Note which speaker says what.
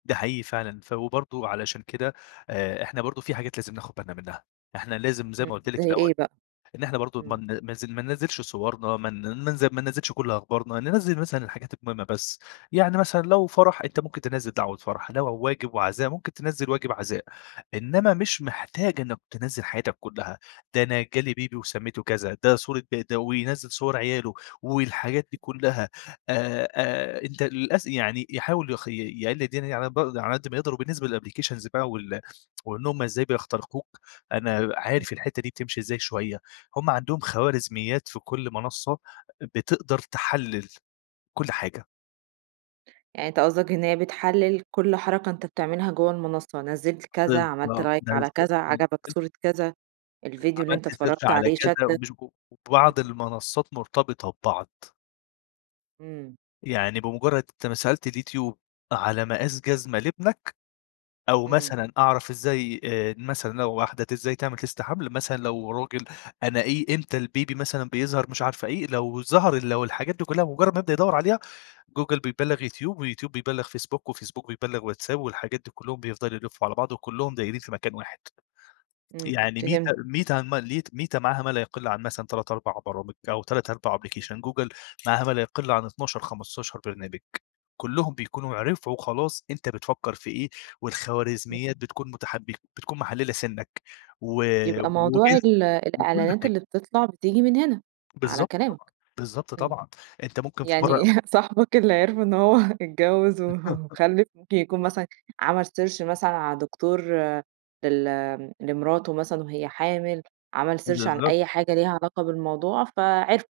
Speaker 1: ده حقيقي فعلًا ف وبرضو علشان كده آآ، إحنا برضو في حاجات لازم ناخد بالنا منّها، إحنا لازم زي
Speaker 2: إمم
Speaker 1: ما قُلت لِك في
Speaker 2: زي
Speaker 1: الأول
Speaker 2: إيه بقى؟
Speaker 1: إن إحنا برضو ما
Speaker 2: إمم.
Speaker 1: بن ما ز ما ننزّلش صورنا ما ن ننز ما ننزّلش كُلّ أخبارنا، ننزّل مثلًا الحاجات المهمة بس، يعني مثلًا لو فَرح أنت ممكن تنزّل دعوة فَرح، لو و واجب وعزاء ممكن تنزّل واجب عزاء، إنّما مش محتاج إنِّك تنزّل حياتك كلّها، ده أنا جالي بيبي وسميته كذا، ده صورة بد وينزّل صور عياله والحاجات دي كلّها، آآ آآ، أنت للأس يعني يحاول يخ ي يقلل الدنيا دي على ب على قدّ ما يقدر، وبالنسبة للأبليكيشنز بقى وال وإن هُم إزاي بيخترقوك، أنا
Speaker 2: إمم.
Speaker 1: عارف الحتة دي بتمشي إزاي شوية، هُم عندهم خوارزميات في كُلّ منصّة بتقدر تحلل كُلّ حاجة.
Speaker 2: يعني أنت قصدك إن هي بتحلل كُلّ حركة أنت بتعملها جوه المنصّة، نزّلت كذا، عملت
Speaker 1: بالضبط.
Speaker 2: لايك على كذا، عجبك
Speaker 1: [unintelligible]
Speaker 2: صورة كذا، الفيديو اللي أنت
Speaker 1: عملت سيرش
Speaker 2: اتفرّجت
Speaker 1: على
Speaker 2: عليه
Speaker 1: كذا و
Speaker 2: شَدّك.
Speaker 1: [unintelligible]
Speaker 2: إمم.
Speaker 1: وبعض المنصات مرتبطة ببعض.
Speaker 2: إمم.
Speaker 1: يعني بمجرّد أنت ما سألت اليوتيوب على مقاس جزمة لابنك، أو
Speaker 2: إمم.
Speaker 1: مثلًا أعرف إزاي آآ، مثلًا لو واحدة ت إزاي تعمل test حمل مثلًا، لو راجل أنا إيه إمتى البيبي مثلًا بيظهر مش عارفة إيه، لو ظهر ال لو الحاجات دي كلّها بمجرّد ما يبدأ يدوّر عليها، جوجل بيبلغ يوتيوب، ويوتيوب بيبلغ فيسبوك، وفيسبوك بيبلغ واتساب، والحاجات دي كلّهم بيفضلوا يلفّوا على بعض، وكلّهم دايرين في مكان واحد،
Speaker 2: إمم
Speaker 1: يعني ميتا
Speaker 2: فهمتك.
Speaker 1: ميتا هان ما ليتا ميتا معاها ما لا يقل عن مثلًا 3 4 برامج أو 3 4
Speaker 2: إمم.
Speaker 1: أبلكيشن، جوجل معاها ما لا يقل عن 12 15 برنامج، كلّهم بيكونوا عرفوا خلاص أنت بتفكّر في إيه،
Speaker 2: إمم.
Speaker 1: والخوارزميات بتكون مُتحبك بتكون محللة سِنك و
Speaker 2: يبقى موضوع
Speaker 1: وجنسك
Speaker 2: ال
Speaker 1: وكُلّ
Speaker 2: الإعلانات
Speaker 1: حاجة.
Speaker 2: اللي بتطلع بتيجي من هنا، على
Speaker 1: بالضبط
Speaker 2: كلامك.
Speaker 1: طبعًا، بالضبط
Speaker 2: إمم،
Speaker 1: طبعًا، أنت ممكن في
Speaker 2: يعني
Speaker 1: مرّة
Speaker 2: صاحبك اللي عرفوا إن هو اتجوز وخلّف ممكن يكون مثلًا عمل سيرش مثلًا على دكتور لل آمم، لمراته مثلًا وهي حامل، عمل سيرش عن
Speaker 1: بالضبط.
Speaker 2: أي حاجة ليها علاقة بالموضوع فعرفوا.